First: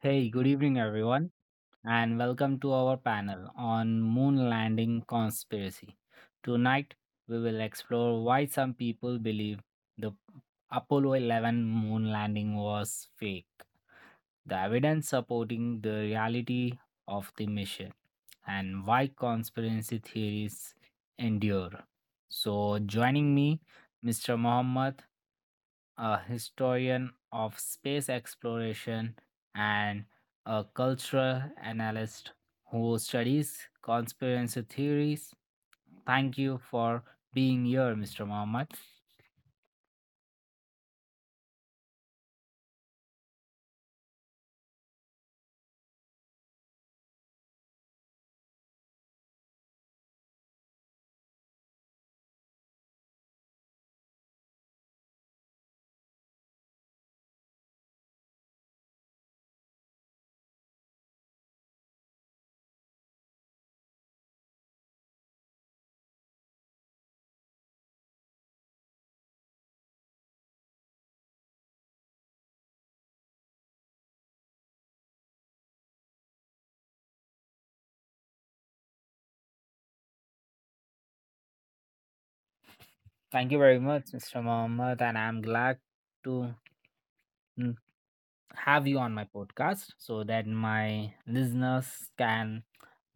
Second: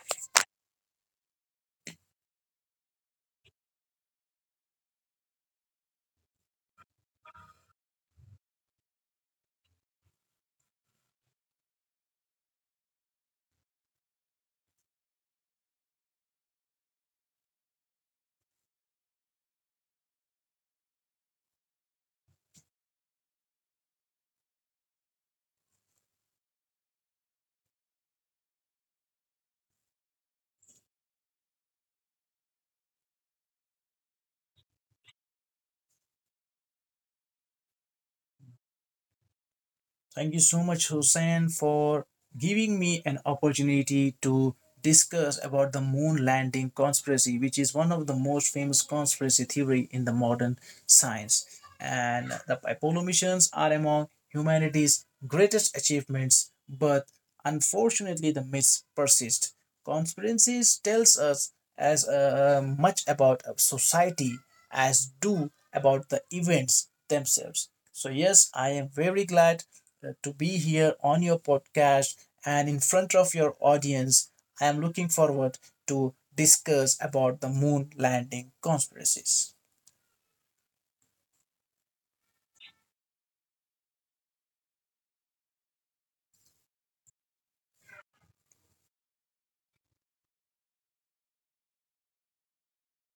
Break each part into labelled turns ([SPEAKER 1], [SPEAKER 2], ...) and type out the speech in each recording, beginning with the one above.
[SPEAKER 1] Hey, good evening, everyone, and welcome to our panel on moon landing conspiracy. Tonight, we will explore why some people believe the Apollo 11 moon landing was fake, the evidence supporting the reality of the mission, and why conspiracy theories endure. So, joining me, Mr. Mohammed, a historian of space exploration and a cultural analyst who studies conspiracy theories. Thank you for being here, Mr. Mohammed.
[SPEAKER 2] Thank you so much, Hussein, for giving me an opportunity to discuss about the moon landing conspiracy, which is one of the most famous conspiracy theory in the modern science, and the Apollo missions are among humanity's greatest achievements, but unfortunately the myths persist. Conspiracies tells us as much about a society as do about the events themselves. So yes, I am very glad to be here on your podcast and in front of your audience. I am looking forward to discuss about the moon landing conspiracies.
[SPEAKER 1] Thank you very much, Mr. Mohammed, and I'm glad to have you on my podcast so that my listeners can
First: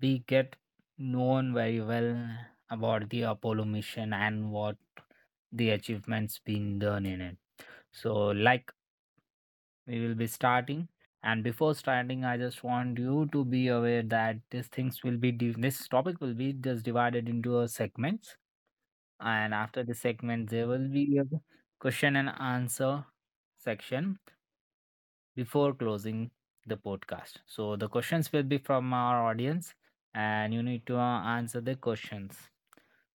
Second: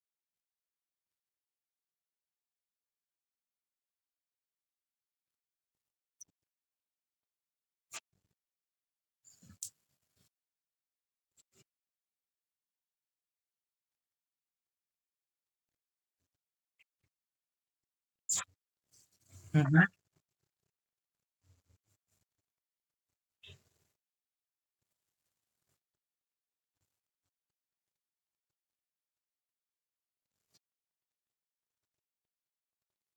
[SPEAKER 1] be get known very well about the Apollo mission and what the achievements been done in it. So like we will be starting, and before starting I just want you to be aware that these things will be this topic will be just divided into a segments, and after the segment there will be a question and answer section before closing the podcast. So the questions will be from our audience, and you need to answer the questions.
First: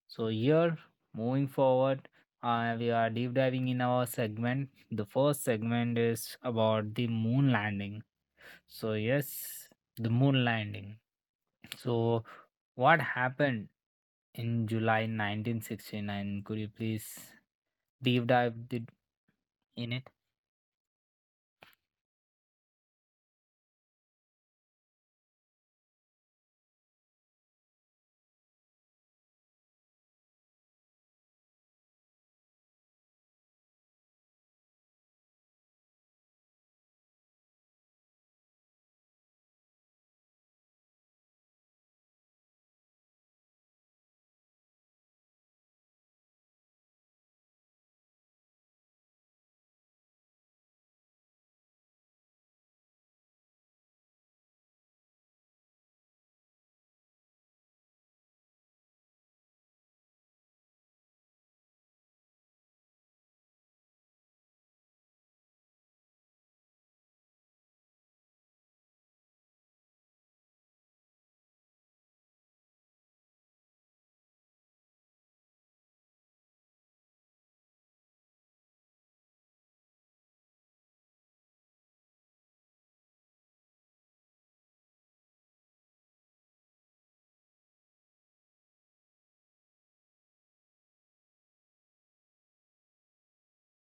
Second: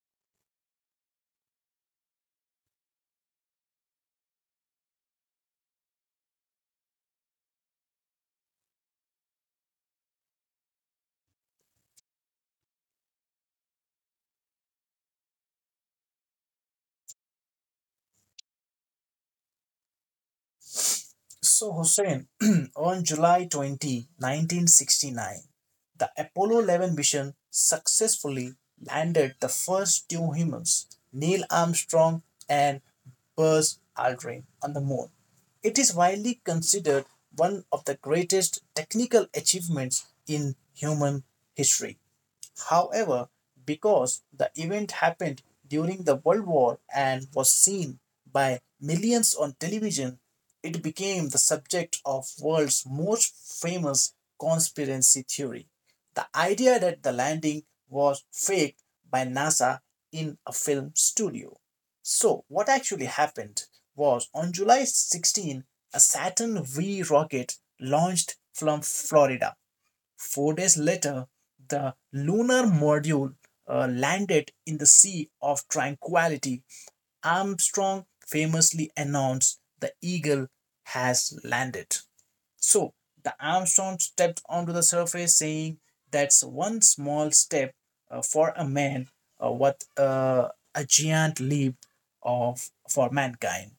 [SPEAKER 1] So here, moving forward, we are deep diving in our segment. The first segment is about the moon landing. So yes, the moon landing. So what happened in July 1969? Could you please deep dive in it?
[SPEAKER 2] So, Hussein, on July 20, 1969, the Apollo 11 mission successfully landed the first two humans, Neil Armstrong and Buzz Aldrin, on the moon. It is widely considered one of the greatest technical achievements in human history. However, because the event happened during the World War and was seen by millions on television, it became the subject of the world's most famous conspiracy theory. The idea that the landing was faked by NASA in a film studio. So, what actually happened was on July 16, a Saturn V rocket launched from Florida. 4 days later, the lunar module landed in the Sea of Tranquility. Armstrong famously announced, "The Eagle has landed." So the Armstrong stepped onto the surface, saying, "That's one small step for a man, what a giant leap of for mankind."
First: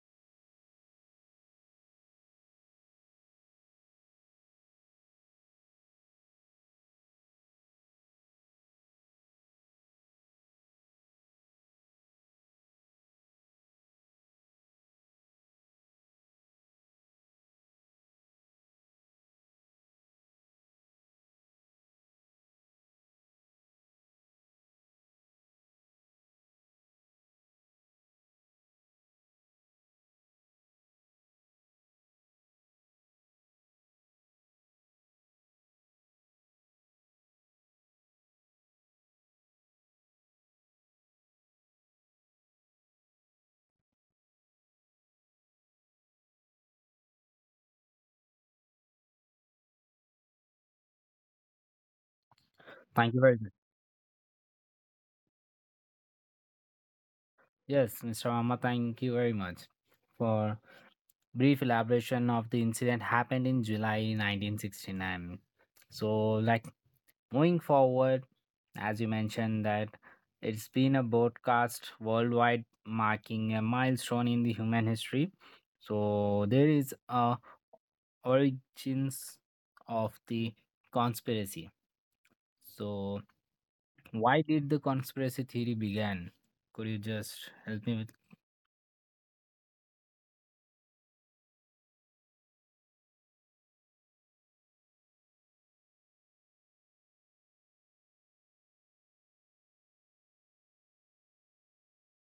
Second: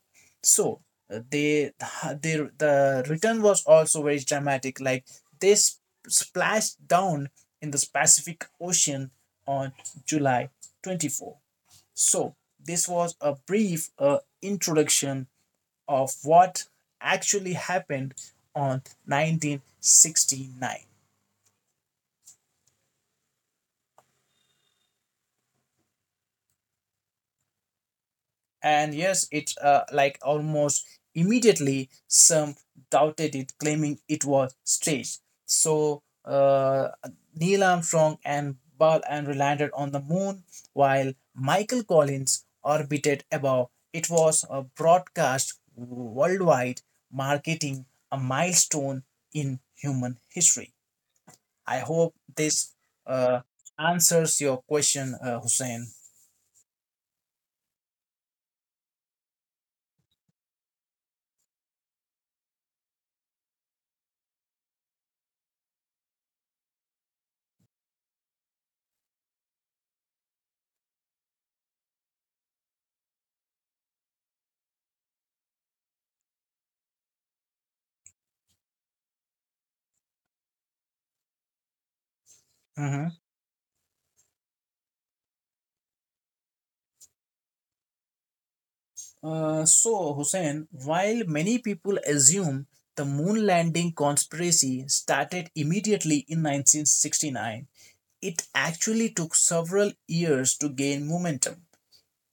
[SPEAKER 2] So uh, they, they the return was also very dramatic. Like they splashed down in the Pacific Ocean on July 24. So this was a brief introduction of what actually happened on 1969, and yes it's like almost immediately some doubted it claiming it was staged. So Neil Armstrong and Buzz Aldrin landed on the moon while Michael Collins orbited above. It was a broadcast worldwide marketing a milestone in human history. I hope this
[SPEAKER 1] Thank you very
[SPEAKER 2] uh,
[SPEAKER 1] much.
[SPEAKER 2] answers your question, Hussein.
[SPEAKER 1] Yes, Mr. Amma, thank you very much for brief elaboration of the incident happened in July 1969. So, like moving forward, as you mentioned, that it's been a broadcast worldwide marking a milestone in the human history. So, there is a origins of the conspiracy.
[SPEAKER 2] Mhm.
[SPEAKER 1] So, why did the conspiracy theory began? Could you just help me with?
[SPEAKER 2] So, Hussein, while many people assume the moon landing conspiracy started immediately in 1969, it actually took several years to gain momentum.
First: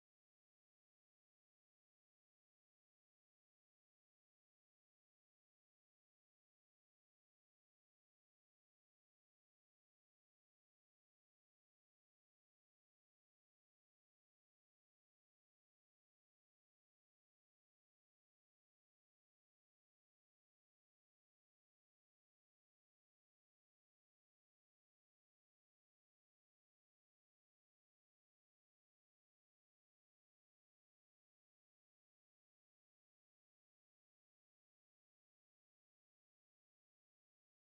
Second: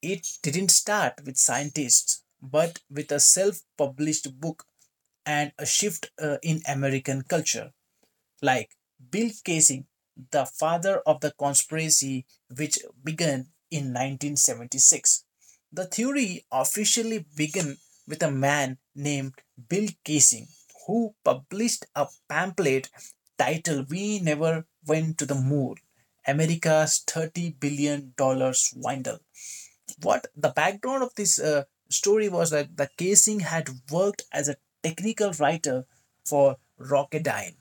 [SPEAKER 2] It didn't start with scientists, but with a self published book and a shift in American culture. Like Bill Casey, the father of the conspiracy, which began in 1976. The theory officially began with a man named Bill Casey who published a pamphlet titled "We Never Went to the Moon: America's $30 billion Swindle." What the background of this story was that the Casey had worked as a technical writer for Rocketdyne,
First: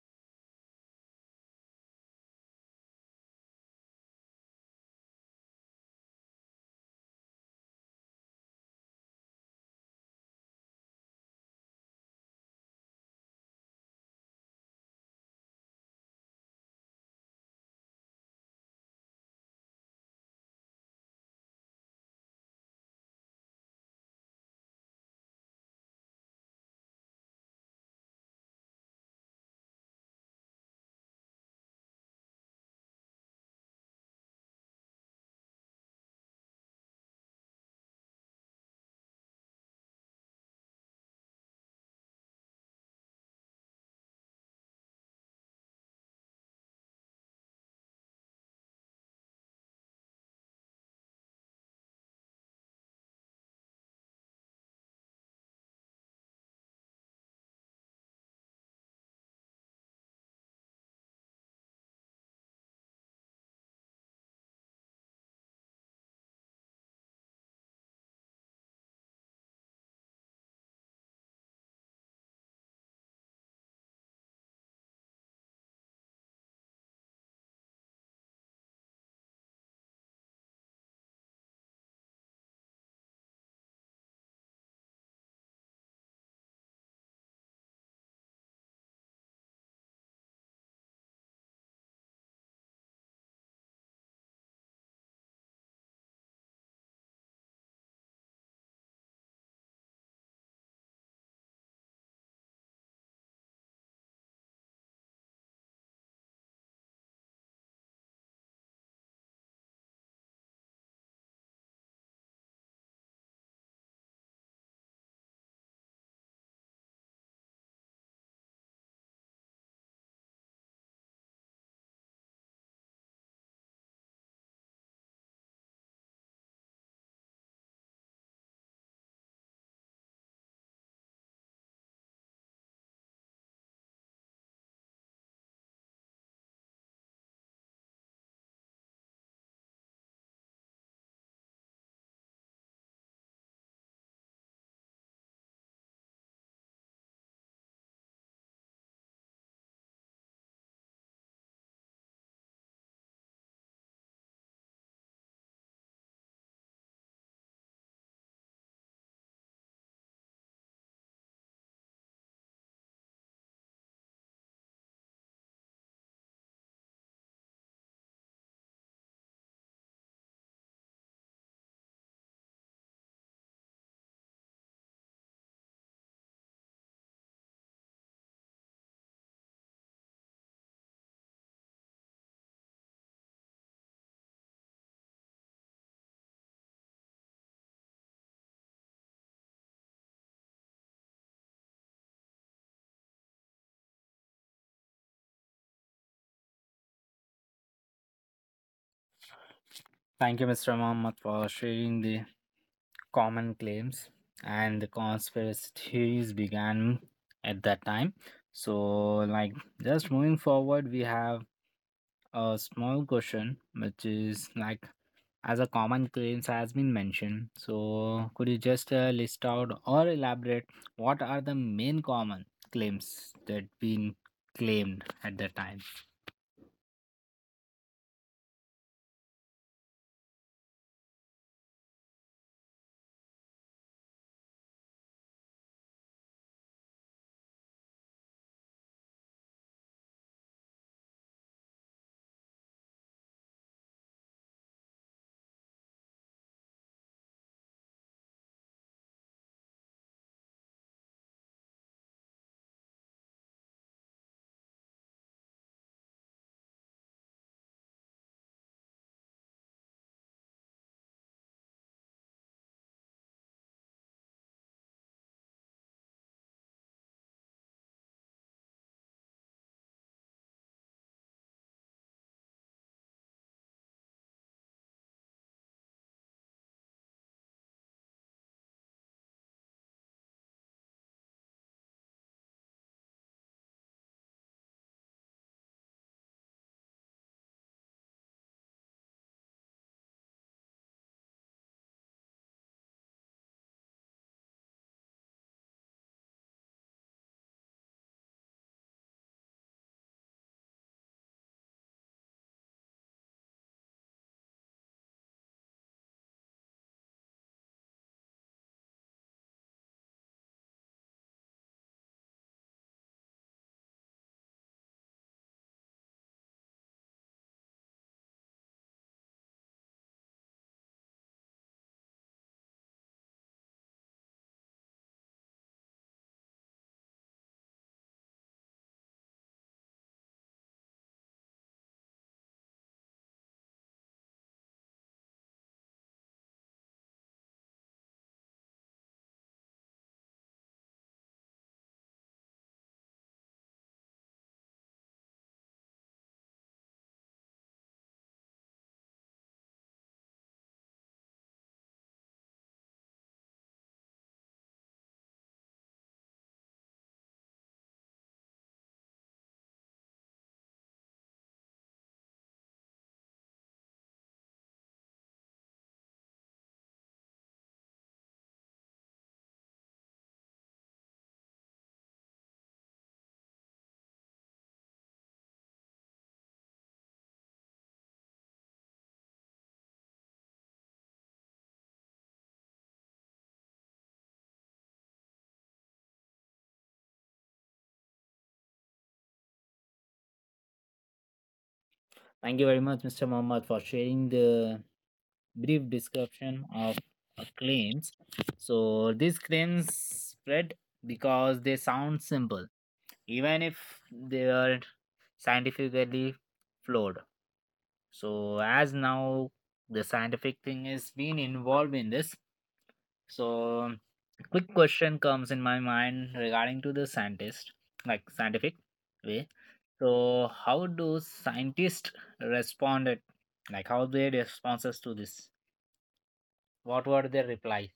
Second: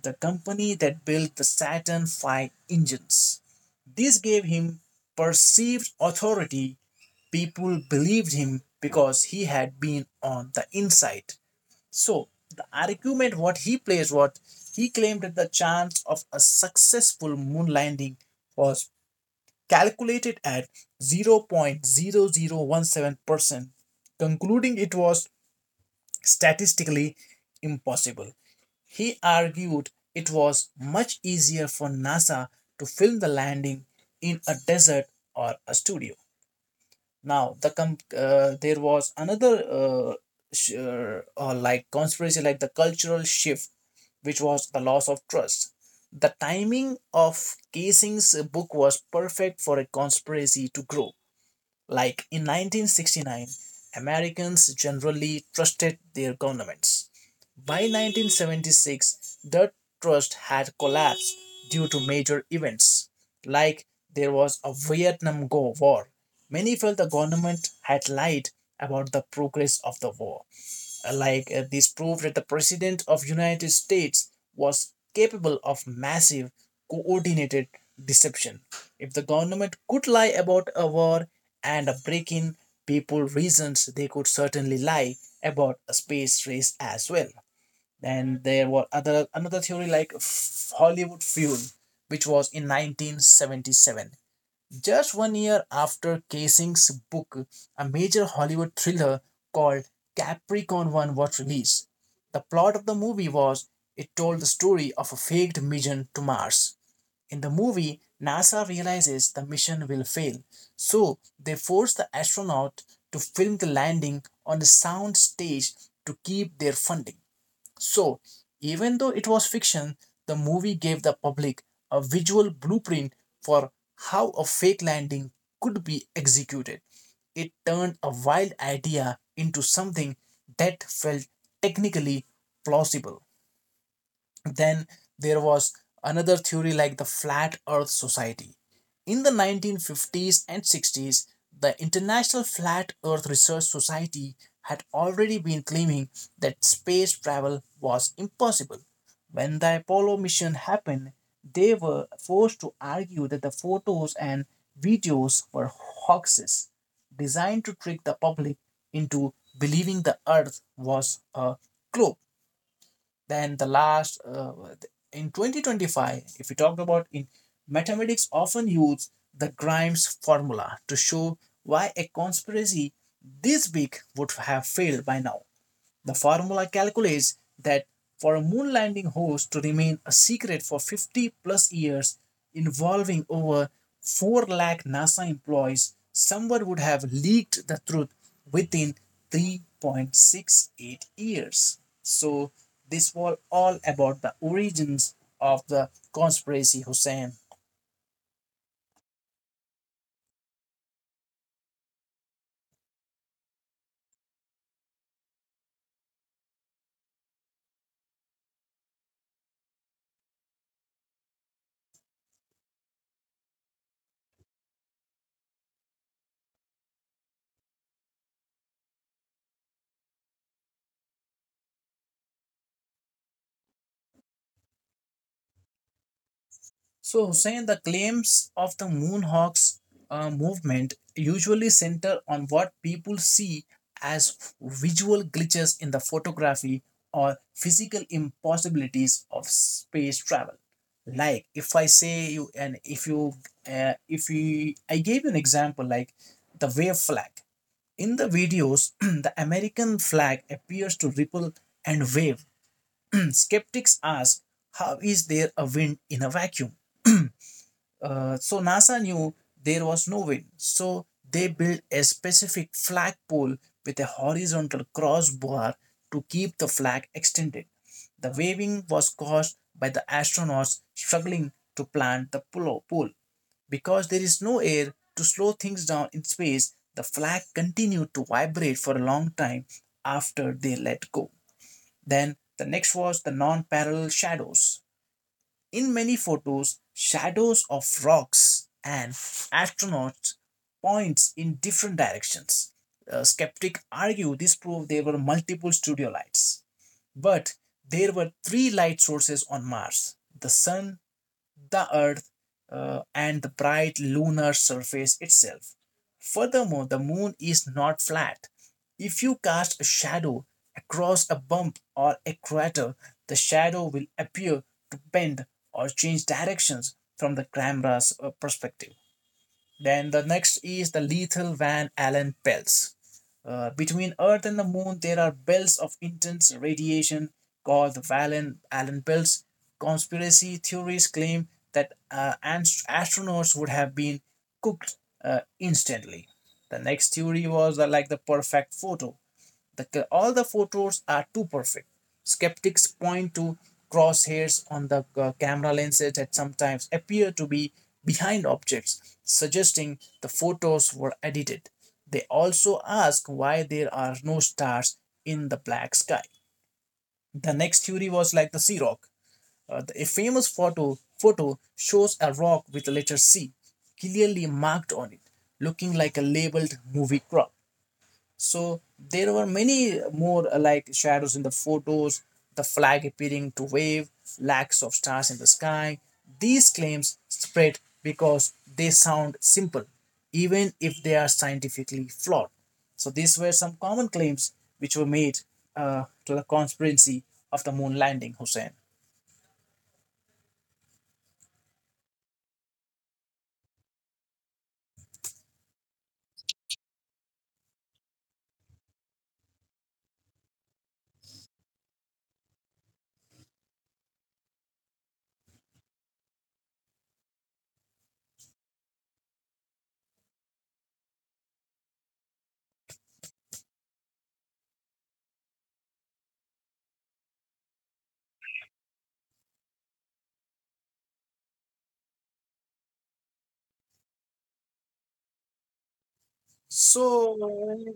[SPEAKER 2] the company that built the Saturn V engines. This gave him perceived authority. People believed him because he had been on the inside. So, the argument what he placed, what he claimed, that the chance of a successful moon landing was calculated at 0.0017%, concluding it was statistically impossible. He argued it was much easier for NASA to film the landing in a desert or a studio. Now, there was another or like conspiracy, like the cultural shift, which was the loss of trust. The timing of Casing's book was perfect for a conspiracy to grow. Like in 1969, Americans generally trusted their governments. By 1976, the trust had collapsed due to major events, like there was a Vietnam War. Many felt the government had lied about the progress of the war. This proved that the president of United States was capable of massive coordinated deception. If the government could lie about a war and a break-in, people reasons they could certainly lie about a space race as well. Then there were other another theory like Hollywood fuel, which was in 1977. Just 1 year after Kasing's book, a major Hollywood thriller called Capricorn One was released. The plot of the movie was it told the story of a faked mission to Mars. In the movie, NASA realizes the mission will fail, so they force the astronaut to film the landing on a sound stage to keep their funding. So, even though it was fiction, the movie gave the public a visual blueprint for how a fake landing could be executed. It turned a wild idea into something that felt technically plausible. Then there was another theory like the Flat Earth Society. In the 1950s and 60s, the International Flat Earth Research Society had already been claiming that space travel was impossible. When the Apollo mission happened, they were forced to argue that the photos and videos were hoaxes designed to trick the public into believing the Earth was a globe. Then the last, in 2025, if we talk about in mathematics, often use the Grimes formula to show why a conspiracy this big would have failed by now. The formula calculates that for a moon landing host to remain a secret for 50 plus years, involving over 4 lakh NASA employees, someone would have leaked the truth within 3.68 years. So, this was all about the origins of the conspiracy, Hussein.
[SPEAKER 1] Thank you, Mr. Mohammed, for sharing the common claims and the conspiracy theories began at that time. So, like, just moving forward, we have a small question which is like as a common claims has been mentioned. So, could you just list out or elaborate what are the main common claims that been claimed at that time?
[SPEAKER 2] So, Hussein, the claims of the Moonhawks movement usually center on what people see as visual glitches in the photography or physical impossibilities of space travel. Like if I say you, and if you, if we, I gave you an example like the wave flag. In the videos, the American flag appears to ripple and wave. Skeptics ask, how is there a wind in a vacuum? So NASA knew there was no wind. So they built a specific flagpole with a horizontal crossbar to keep the flag extended. The waving was caused by the astronauts struggling to plant the pole. Because there is no air to slow things down in space, the flag continued to vibrate for a long time after they let go. Then the next was the non parallel shadows. In many photos, shadows of rocks and astronauts points in different directions. Skeptics argue this proved there were multiple studio lights, but there were three light sources on Mars: the sun, the Earth, and the bright lunar surface itself. Furthermore, the moon is not flat. If you cast a shadow across a bump or a crater, the shadow will appear to bend or change directions from the camera's perspective. Then the next is the lethal Van Allen belts. Between Earth and the Moon, there are belts of intense radiation called the Van Allen belts. Conspiracy theories claim that astronauts would have been cooked instantly. The next theory was the, like the perfect photo. The, all the photos are too perfect. Skeptics point to crosshairs on the camera lenses that sometimes appear to be behind objects, suggesting the photos were edited. They also ask why there are no stars in the black sky. The next theory was like the sea rock. A famous photo shows a rock with the letter C clearly marked on it, looking like a labeled movie prop. So there were many more, like shadows in the photos, the flag appearing to wave, lacks of stars in the sky. These claims spread because they sound simple, even if they are scientifically flawed. So these were some common claims which were made to the conspiracy of the moon landing, Hussein.
[SPEAKER 1] Thank you very much, Mr. Mohammed, for sharing the brief description of claims. So these claims spread because they sound simple, even if they are scientifically flawed. So as now the scientific thing is being involved in this. So quick question comes in my mind regarding to the scientist, like scientific way. So how do scientists responded? Like how their responses to this?
[SPEAKER 2] So
[SPEAKER 1] What were their replies?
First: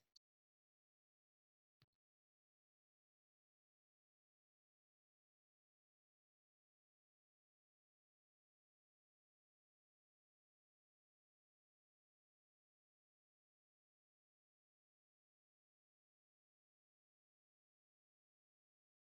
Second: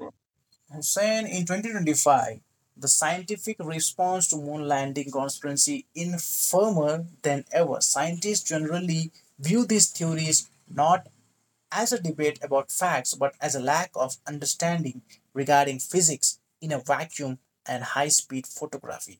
[SPEAKER 2] Hussain, in 2025, the scientific response to moon landing conspiracy is firmer than ever. Scientists generally view these theories not as a debate about facts, but as a lack of understanding regarding physics in a vacuum and high speed photography.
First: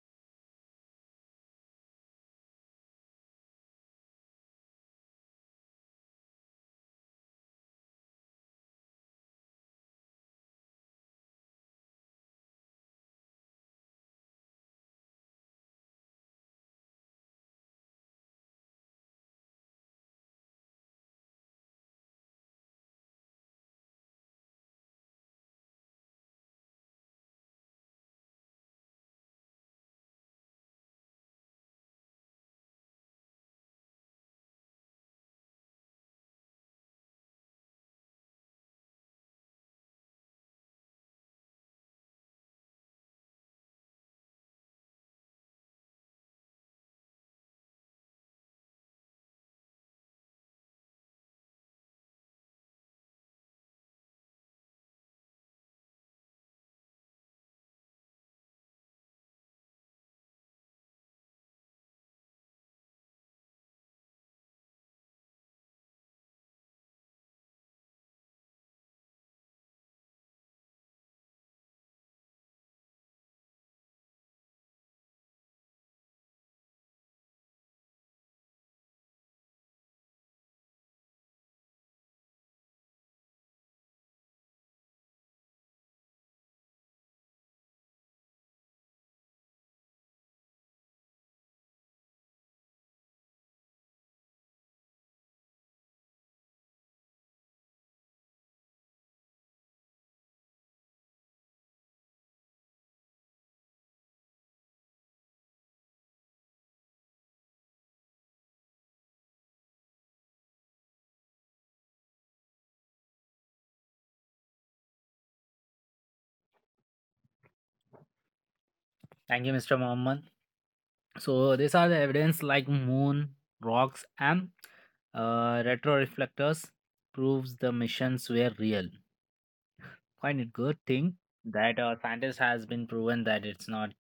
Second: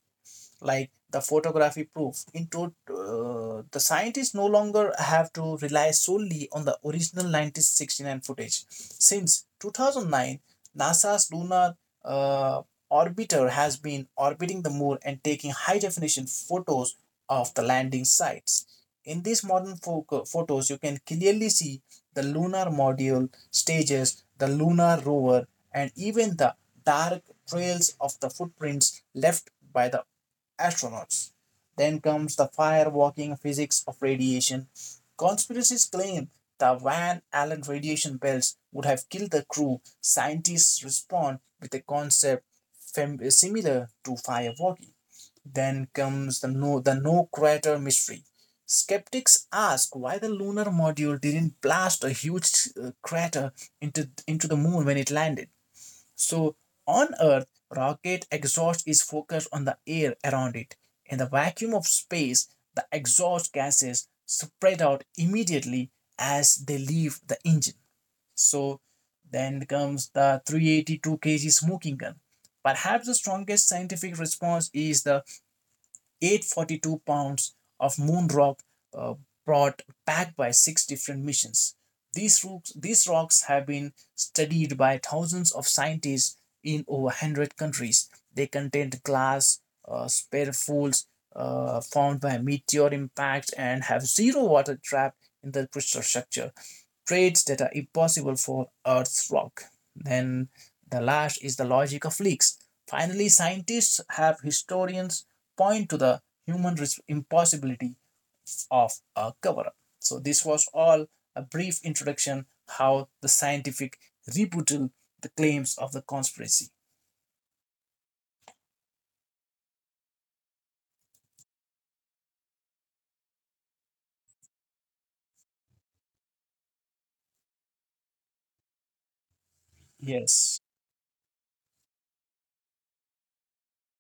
[SPEAKER 2] Like the photography proof into, the scientists no longer have to rely solely on the original 1969 footage. Since 2009, NASA's lunar uh, orbiter has been orbiting the moon and taking high definition photos of the landing sites. In these modern photos you can clearly see the lunar module stages, the lunar rover, and even the dark trails of the footprints left by the astronauts. Then comes the firewalking physics of radiation. Conspiracies claim the Van Allen radiation belts would have killed the crew. Scientists respond with a concept similar to firewalking. Then comes the no crater mystery. Skeptics ask why the lunar module didn't blast a huge crater into the moon when it landed. So on Earth, rocket exhaust is focused on the air around it. In the vacuum of space, the exhaust gases spread out immediately as they leave the engine. So then comes the 382 kg smoking gun. Perhaps the strongest scientific response is the 842 pounds of moon rock uh, brought back by six different missions. These rocks have been studied by thousands of scientists in over 100 countries. They contain glass, spare fools formed by meteor impact and have zero water trapped in the crystal structure, traits that are impossible for Earth's rock. Then the last is the logic of leaks. Finally, scientists have historians point to the human impossibility of a cover up. So this was all a brief introduction how the scientific rebuttal the claims of the conspiracy.
[SPEAKER 1] Thank you, Mr. Mohammed. So these are the evidence like moon, rocks, and retroreflectors proves the missions were real. Quite a
[SPEAKER 2] Yes.
[SPEAKER 1] good thing that a scientist has been proven that it's not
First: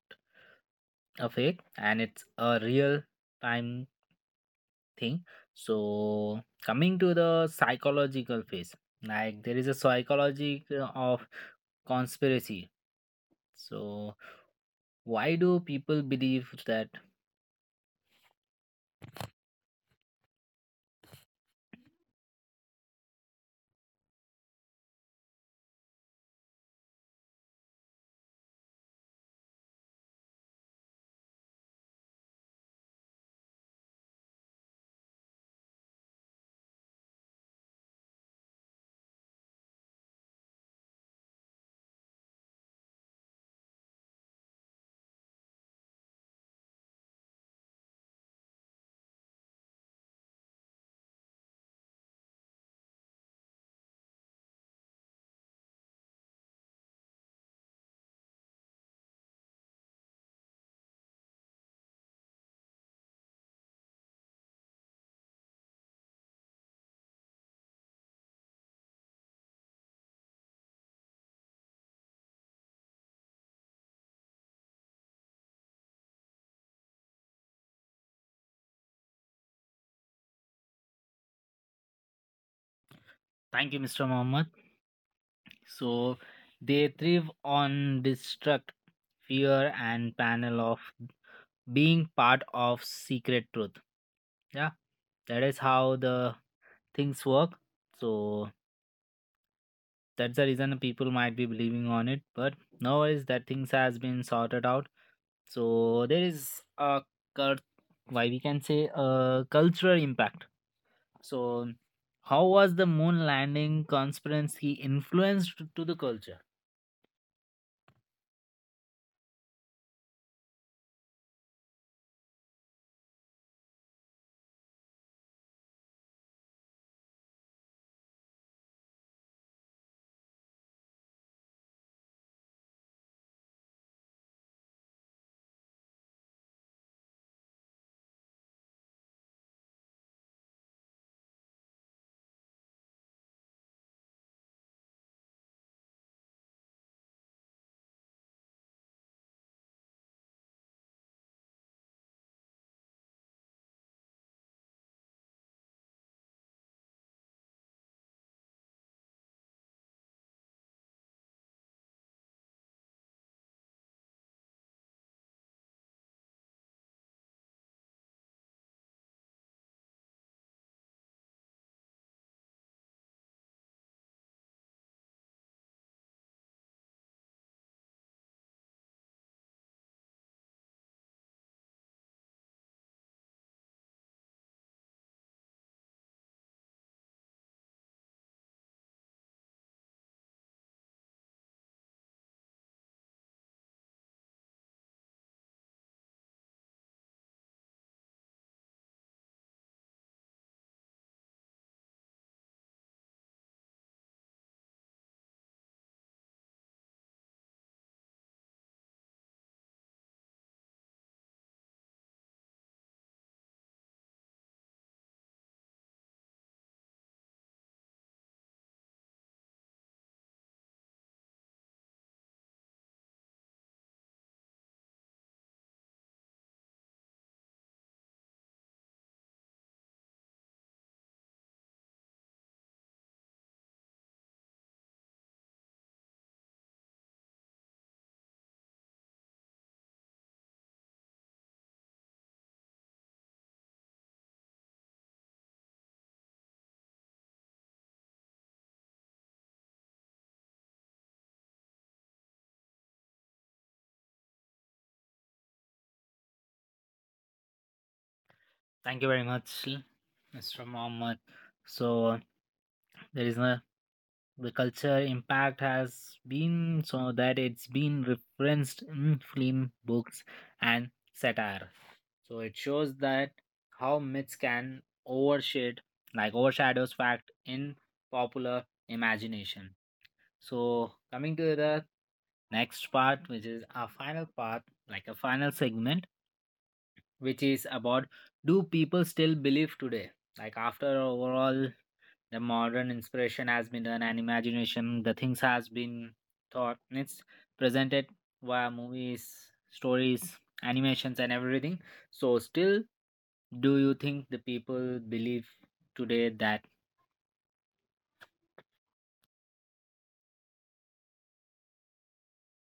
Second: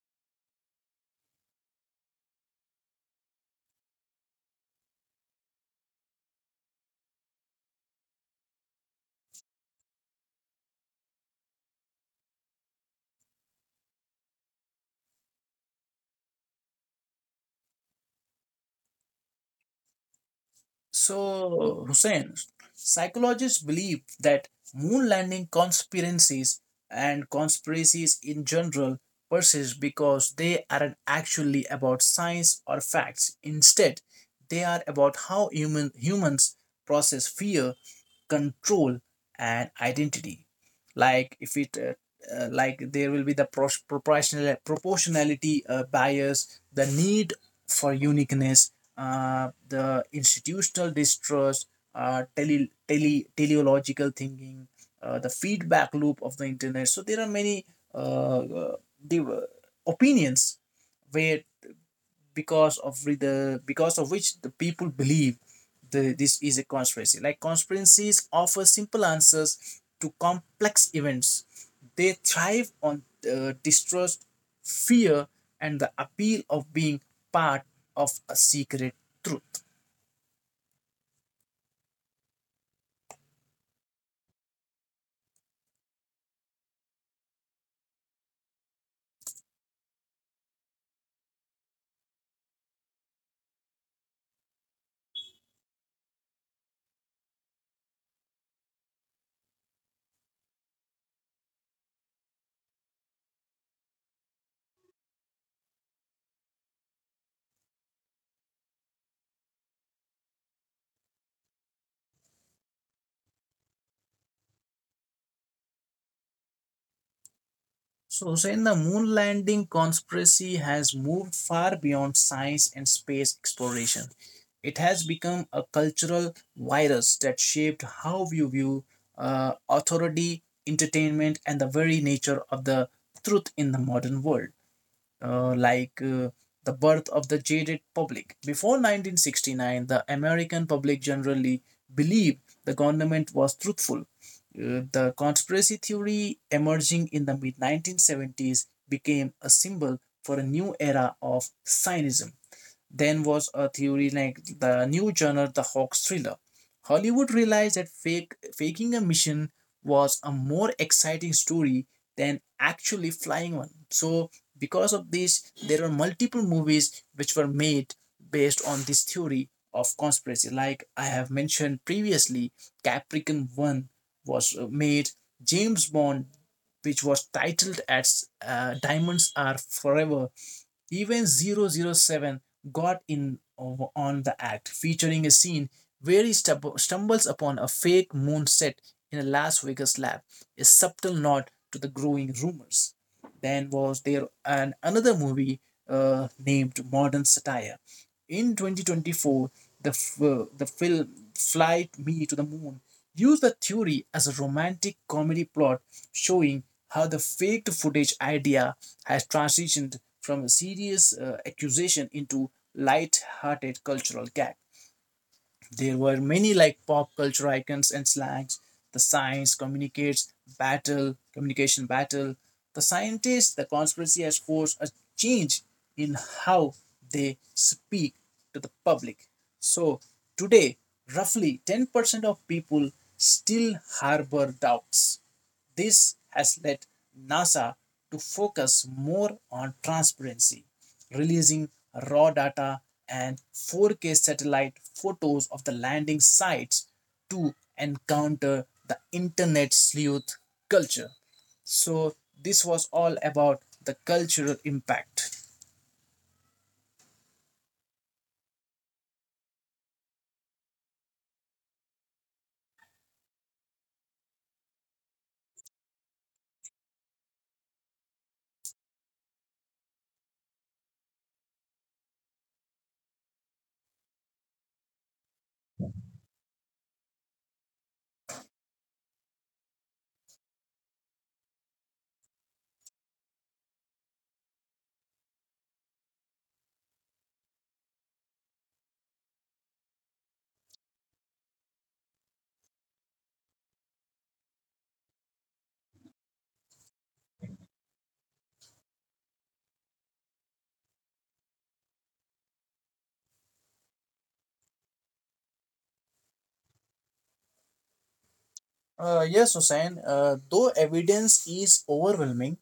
[SPEAKER 1] a fake and it's a real time thing. So coming to the psychological phase, like there is a psychology of conspiracy. So why do people believe that?
[SPEAKER 2] So, Hussein, psychologists believe that moon landing conspiracies and conspiracies in general persist because they aren't actually about science or facts. Instead, they are about how humans process fear, control, and identity like if it like there will be the proportionality bias, the need for uniqueness, the institutional distrust, teleological thinking, the feedback loop of the internet. So there are many uh, uh, opinions where because of which the people believe this is a conspiracy. Like conspiracies offer simple answers to complex events. They thrive on distrust, fear, and the appeal of being part of a secret truth.
[SPEAKER 1] Thank you, Mr. Mohammed. So they thrive on distrust, fear, and panel of being part of secret truth. Yeah, that is how the things work. So that's the reason people might be believing on it. But no worries, that things has been sorted out. So there is a cult, why we can say a cultural impact. So how was the moon landing conspiracy influenced to the culture?
[SPEAKER 2] So, Hussein, the moon landing conspiracy has moved far beyond science and space exploration. It has become a cultural virus that shaped how we view authority, entertainment, and the very nature of the truth in the modern world, uh, like uh, the birth of the jaded public. Before 1969, the American public generally believed the government was truthful. The conspiracy theory emerging in the mid 1970s became a symbol for a new era of Zionism. Then was a theory like the new genre, the hoax thriller. Hollywood realized that faking a mission was a more exciting story than actually flying one. So, because of this, there were multiple movies which were made based on this theory of conspiracy. Like I have mentioned previously, Capricorn 1 was made. James Bond, which was titled as Diamonds Are Forever, even 007 got in on the act, featuring a scene where he stumbles upon a fake moon set in a Las Vegas lab, a subtle nod to the growing rumors. Then was there an another movie named Modern Satire in 2024. The the film *Fly Me to the Moon used the theory as a romantic comedy plot showing how the fake footage idea has transitioned from a serious accusation into light-hearted cultural gag. There were many like pop culture icons and slangs. The communication battle. The scientists, the conspiracy has forced a change in how they speak to the public. So today, roughly 10% of people still harbor doubts. This has led NASA to focus more on transparency, releasing raw data and 4K satellite photos of the landing sites to encounter the internet sleuth culture. So, this was all about the cultural impact.
[SPEAKER 1] Thank you very much, Mr. Mohammed. So there is a the culture impact has been so that it's been referenced in film, books, and satire. So it shows that how myths can overshade, like overshadows fact in popular imagination. So coming to the next part, which is our final part, like a final segment, which is about do people still believe today? Like after overall the modern inspiration has been done and imagination, the things has been thought and it's presented via movies, stories, animations, and everything. So still, do you think the people believe today that?
[SPEAKER 2] Yes, Hussain, though evidence is overwhelming,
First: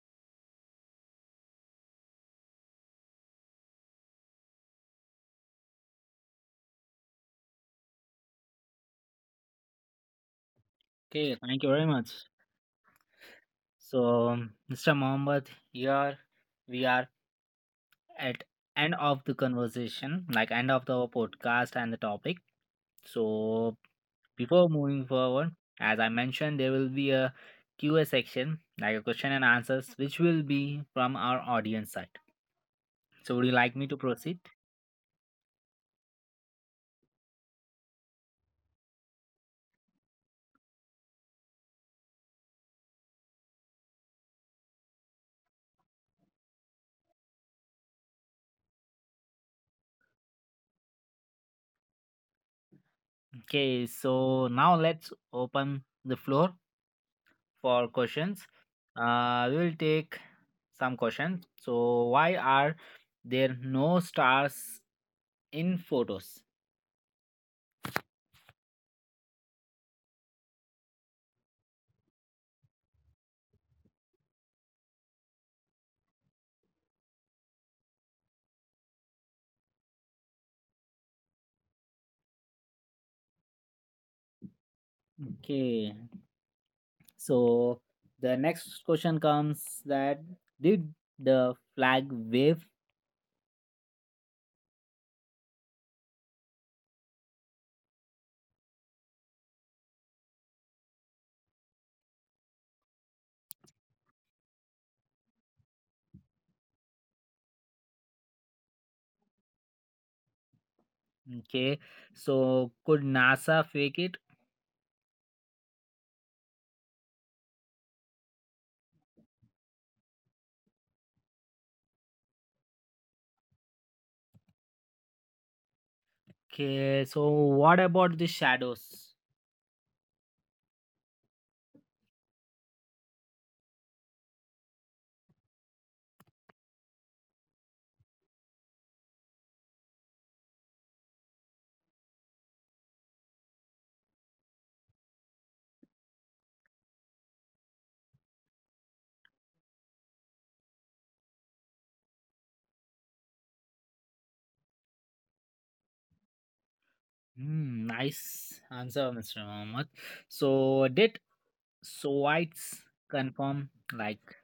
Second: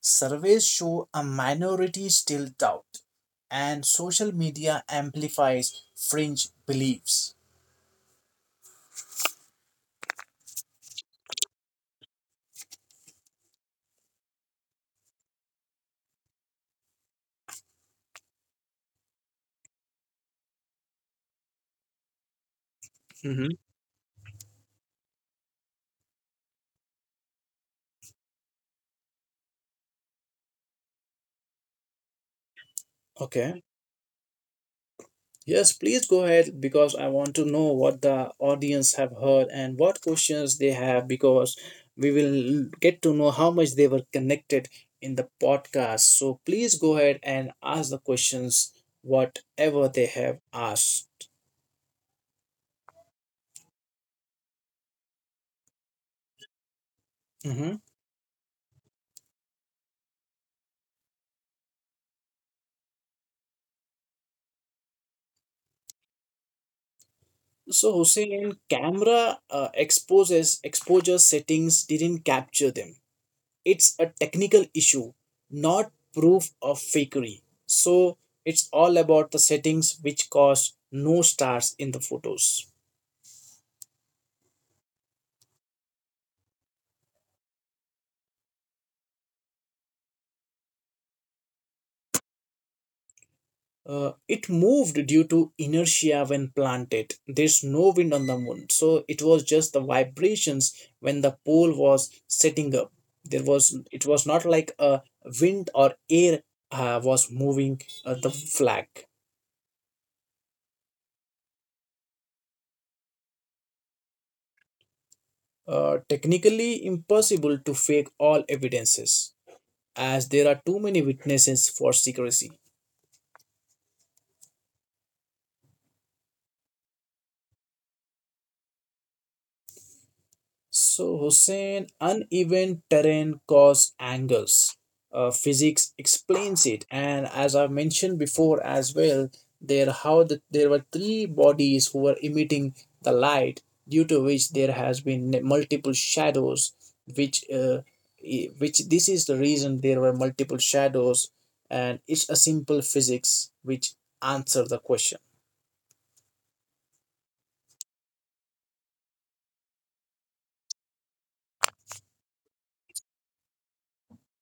[SPEAKER 2] surveys show a minority still doubt, and social media amplifies fringe beliefs.
[SPEAKER 1] Okay, thank you very much. So, Mr. Mohammed, here we are at end of the conversation, like end of the podcast and the topic.
[SPEAKER 2] Mm-hmm.
[SPEAKER 1] So before moving forward, as I mentioned, there will be a QA section, like a question and answers, which will be from our audience side. So would you
[SPEAKER 2] Okay.
[SPEAKER 1] like me to proceed?
[SPEAKER 2] Yes, please go ahead because I want to know what the audience have heard and what questions they have, because we will get to know how much they were connected in the podcast. So please go ahead and ask the questions whatever they have asked.
[SPEAKER 1] Okay, so now let's open the floor
[SPEAKER 2] Mhm.
[SPEAKER 1] for questions. We will take some questions. So why are there no stars in photos?
[SPEAKER 2] So Hussein, camera exposes exposure settings didn't capture them. It's a technical issue, not proof of fakery. So it's all about the settings which cause no stars in the photos.
[SPEAKER 1] Okay. So the next question comes that did the flag wave?
[SPEAKER 2] It moved due to inertia when planted. There's no wind on the moon, so it was just the vibrations when the pole was setting up. There was It was not like a wind or air was moving the flag.
[SPEAKER 1] Okay, so could NASA fake it?
[SPEAKER 2] Technically impossible to fake all evidences, as there are too many witnesses for secrecy.
[SPEAKER 1] Okay, so what about the shadows?
[SPEAKER 2] So, Hussein, uneven terrain cause angles. Physics explains it, and as I've mentioned before as well, there were three bodies who were emitting the light, due to which there has been multiple shadows, which uh, which this is the reason there were multiple shadows, and it's a simple physics which answer the question.
[SPEAKER 1] Hmm, nice answer, Mr. Mohammed. So did Soviets confirm? Like,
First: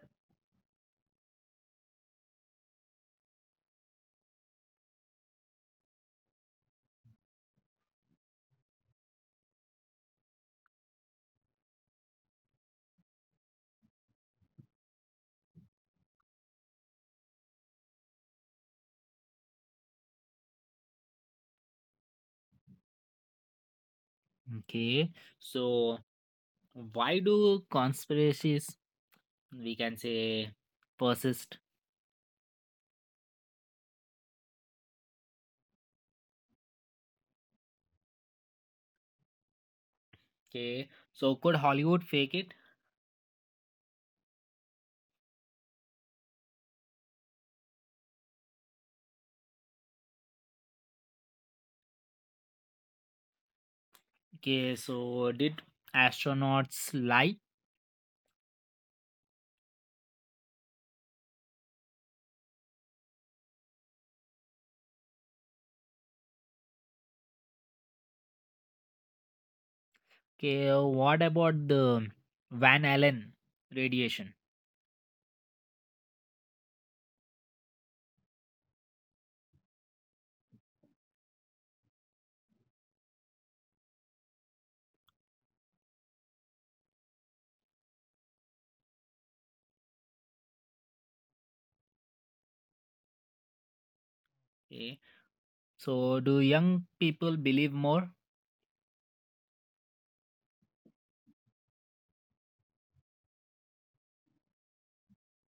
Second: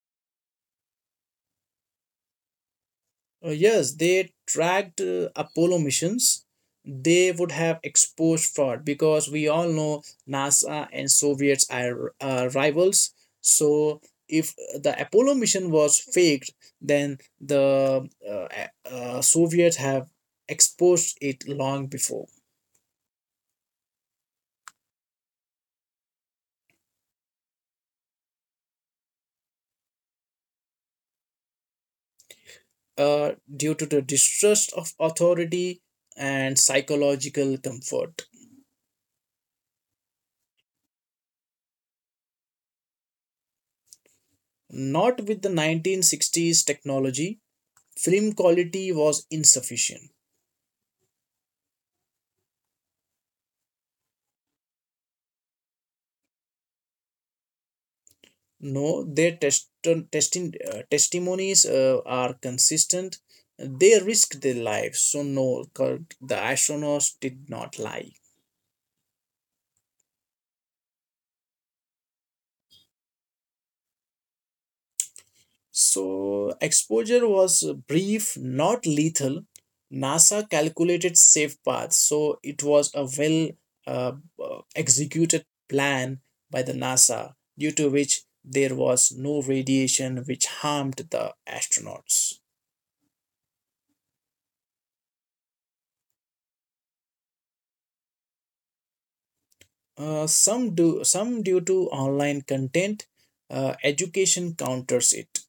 [SPEAKER 2] Yes, they tracked Apollo missions. They would have exposed fraud because we all know NASA and Soviets are rivals. So if the Apollo mission was faked, then the Soviets have exposed it long before.
[SPEAKER 1] okay, so why do conspiracies, we can say, persist?
[SPEAKER 2] Due to the distrust of authority and psychological comfort.
[SPEAKER 1] Okay, so could Hollywood fake it?
[SPEAKER 2] Not with the 1960s technology, film quality was insufficient.
[SPEAKER 1] Okay, so did astronauts lie?
[SPEAKER 2] No, their test- testing testimonies are consistent. They risked their lives, so no, cor- the astronauts did not lie.
[SPEAKER 1] Okay, what about the Van Allen radiation?
[SPEAKER 2] So exposure was brief, not lethal. NASA calculated safe paths, so it was a well uh, executed plan by the NASA, due to which there was no radiation which harmed the astronauts.
[SPEAKER 1] Okay, so do young people believe more?
[SPEAKER 2] Some do some due to online content. Education counters it.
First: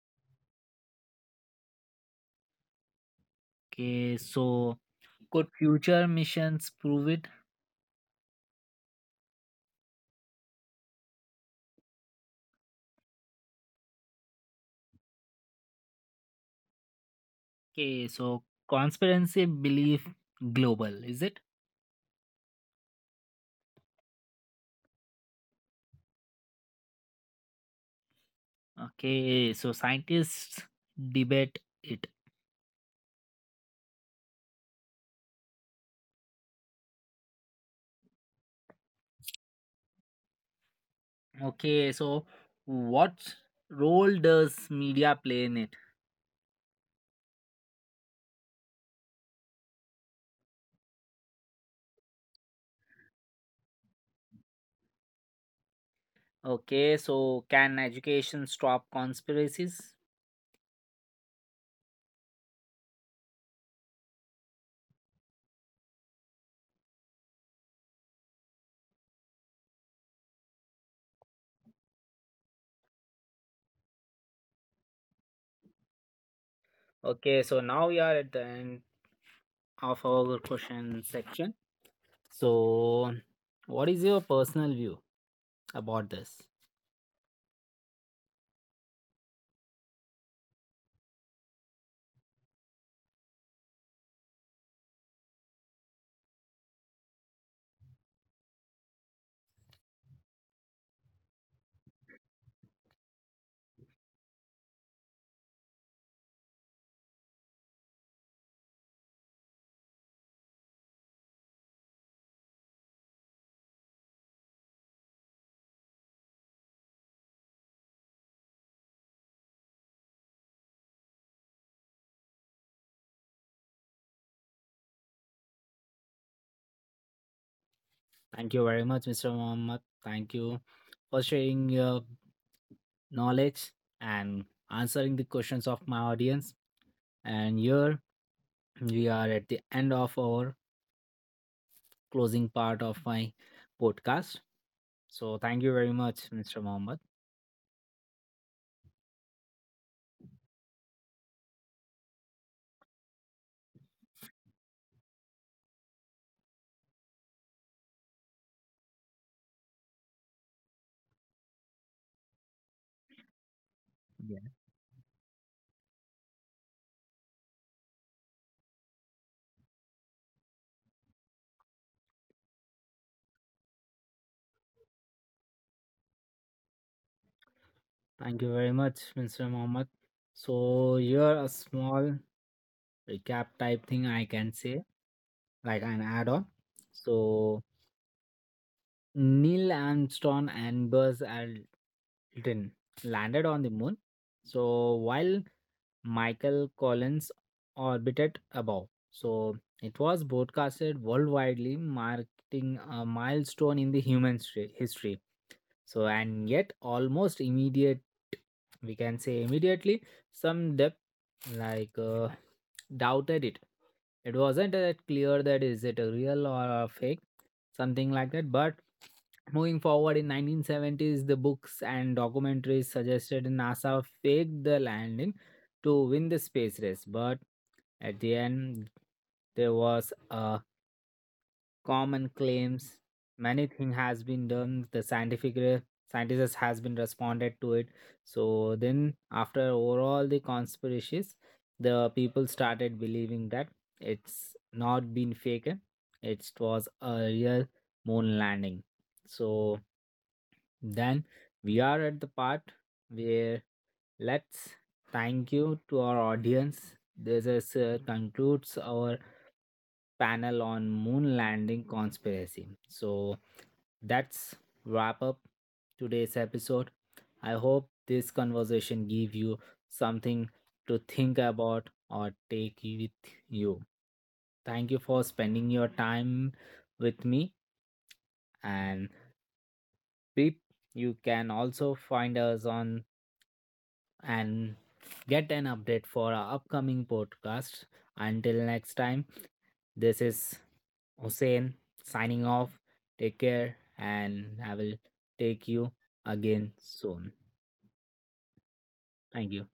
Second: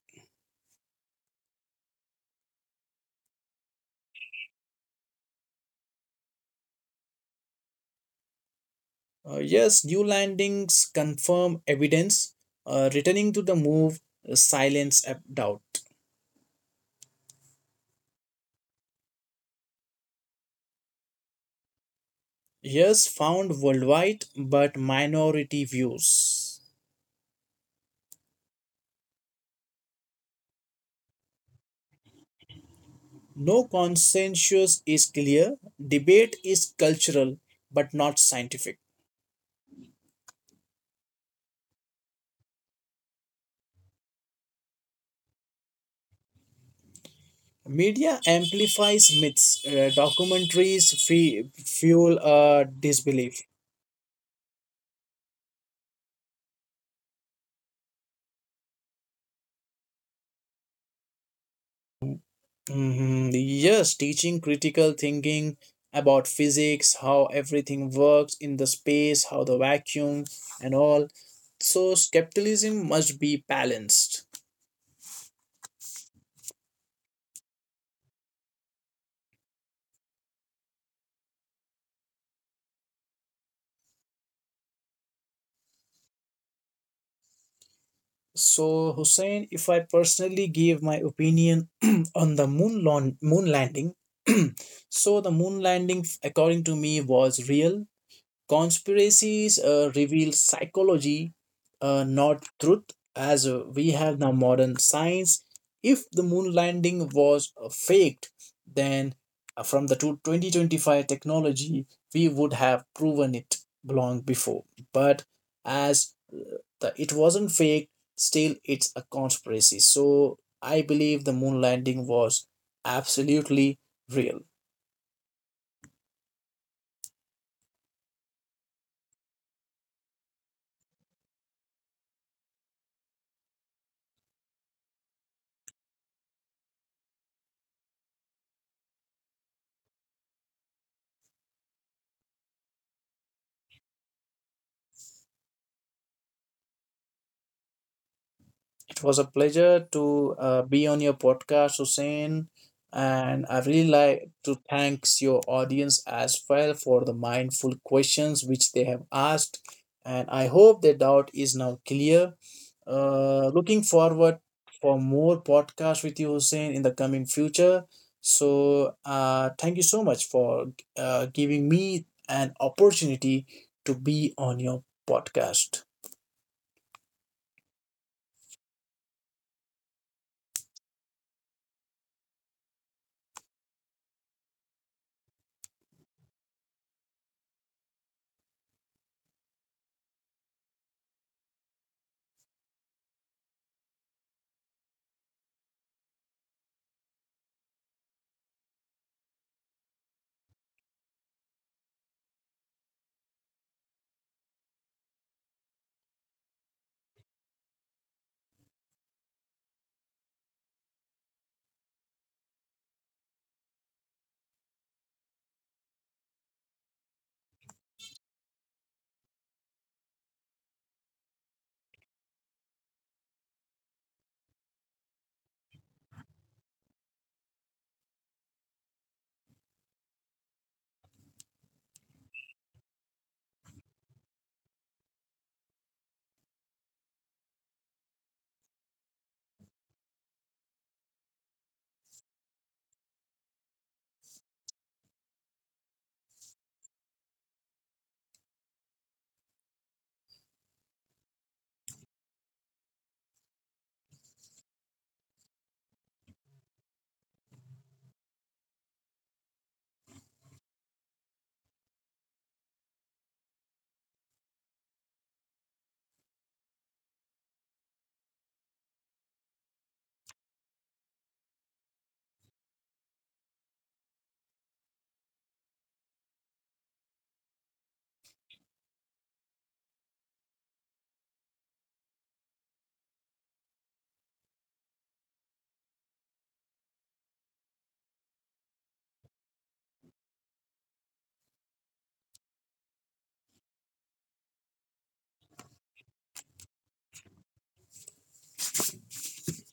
[SPEAKER 1] Okay, so could future missions prove it?
[SPEAKER 2] Yes, new landings confirm evidence. Returning to the move silence doubt.
[SPEAKER 1] Okay, so conspiracy belief global, is it?
[SPEAKER 2] Yes, found worldwide but minority views.
[SPEAKER 1] Okay, so scientists debate it.
[SPEAKER 2] No, consensus is clear. Debate is cultural but not scientific.
[SPEAKER 1] Okay, so what role does media play in it?
[SPEAKER 2] Media amplifies myths. Documentaries fuel disbelief.
[SPEAKER 1] Okay, so can education stop conspiracies?
[SPEAKER 2] Mhm. Yes, teaching critical thinking about physics, how everything works in the space, how the vacuum and all. So, skepticism must be balanced.
[SPEAKER 1] Okay, so now we are at the end of our question section. So, what is your personal view about this?
[SPEAKER 2] So, Hussein, if I personally give my opinion on the moon landing, so the moon landing, according to me, was real. Conspiracies reveal psychology, not truth, as we have now modern science. If the moon landing was faked, then from the two 2025 technology, we would have proven it long before. But as the, it wasn't fake, still it's a conspiracy. So I believe the moon landing was absolutely real.
[SPEAKER 1] Thank you very much, Mr. Mohammed. Thank you for sharing your knowledge and answering the questions of my audience. And here we are at the end of our closing part of my podcast. So, thank you very much, Mr. Mohammed.
[SPEAKER 2] It was a pleasure to be on your podcast, Hussein. And I really like to thanks your audience as well for the mindful questions which they have asked. And I hope the doubt is now clear. Looking forward
[SPEAKER 1] Yeah.
[SPEAKER 2] for more podcasts with you, Hussein, in the coming future. So thank you so much for giving me an opportunity to be on your podcast.
[SPEAKER 1] Thank you very much, Mr. Mohammed. So here a small recap type thing I can say, like an add-on. So Neil Armstrong and Buzz Aldrin landed on the moon. So while Michael Collins orbited above. So it was broadcasted worldwide, marking a milestone in the human history. So and yet almost immediate, we can say immediately, some depth like doubted it. It wasn't that clear that is it a real or a fake, something like that. But moving forward in 1970s, the books and documentaries suggested NASA faked the landing to win the space race, but at the end, there was a common claims. Many thing has been done. The scientists has been responded to it. So then, after overall the conspiracies, the people started believing that it's not been fake. It was a real moon landing. So then we are at the part where let's thank you to our audience. This is, concludes our panel on moon landing conspiracy. So that's wrap up today's episode. I hope this conversation gave you something to think about or take with you. Thank you for spending your time with me and Pip. You can also find us on and get an update for our upcoming podcast. Until next time, this is Hussein signing off. Take care, and I will take you again soon. Thank you.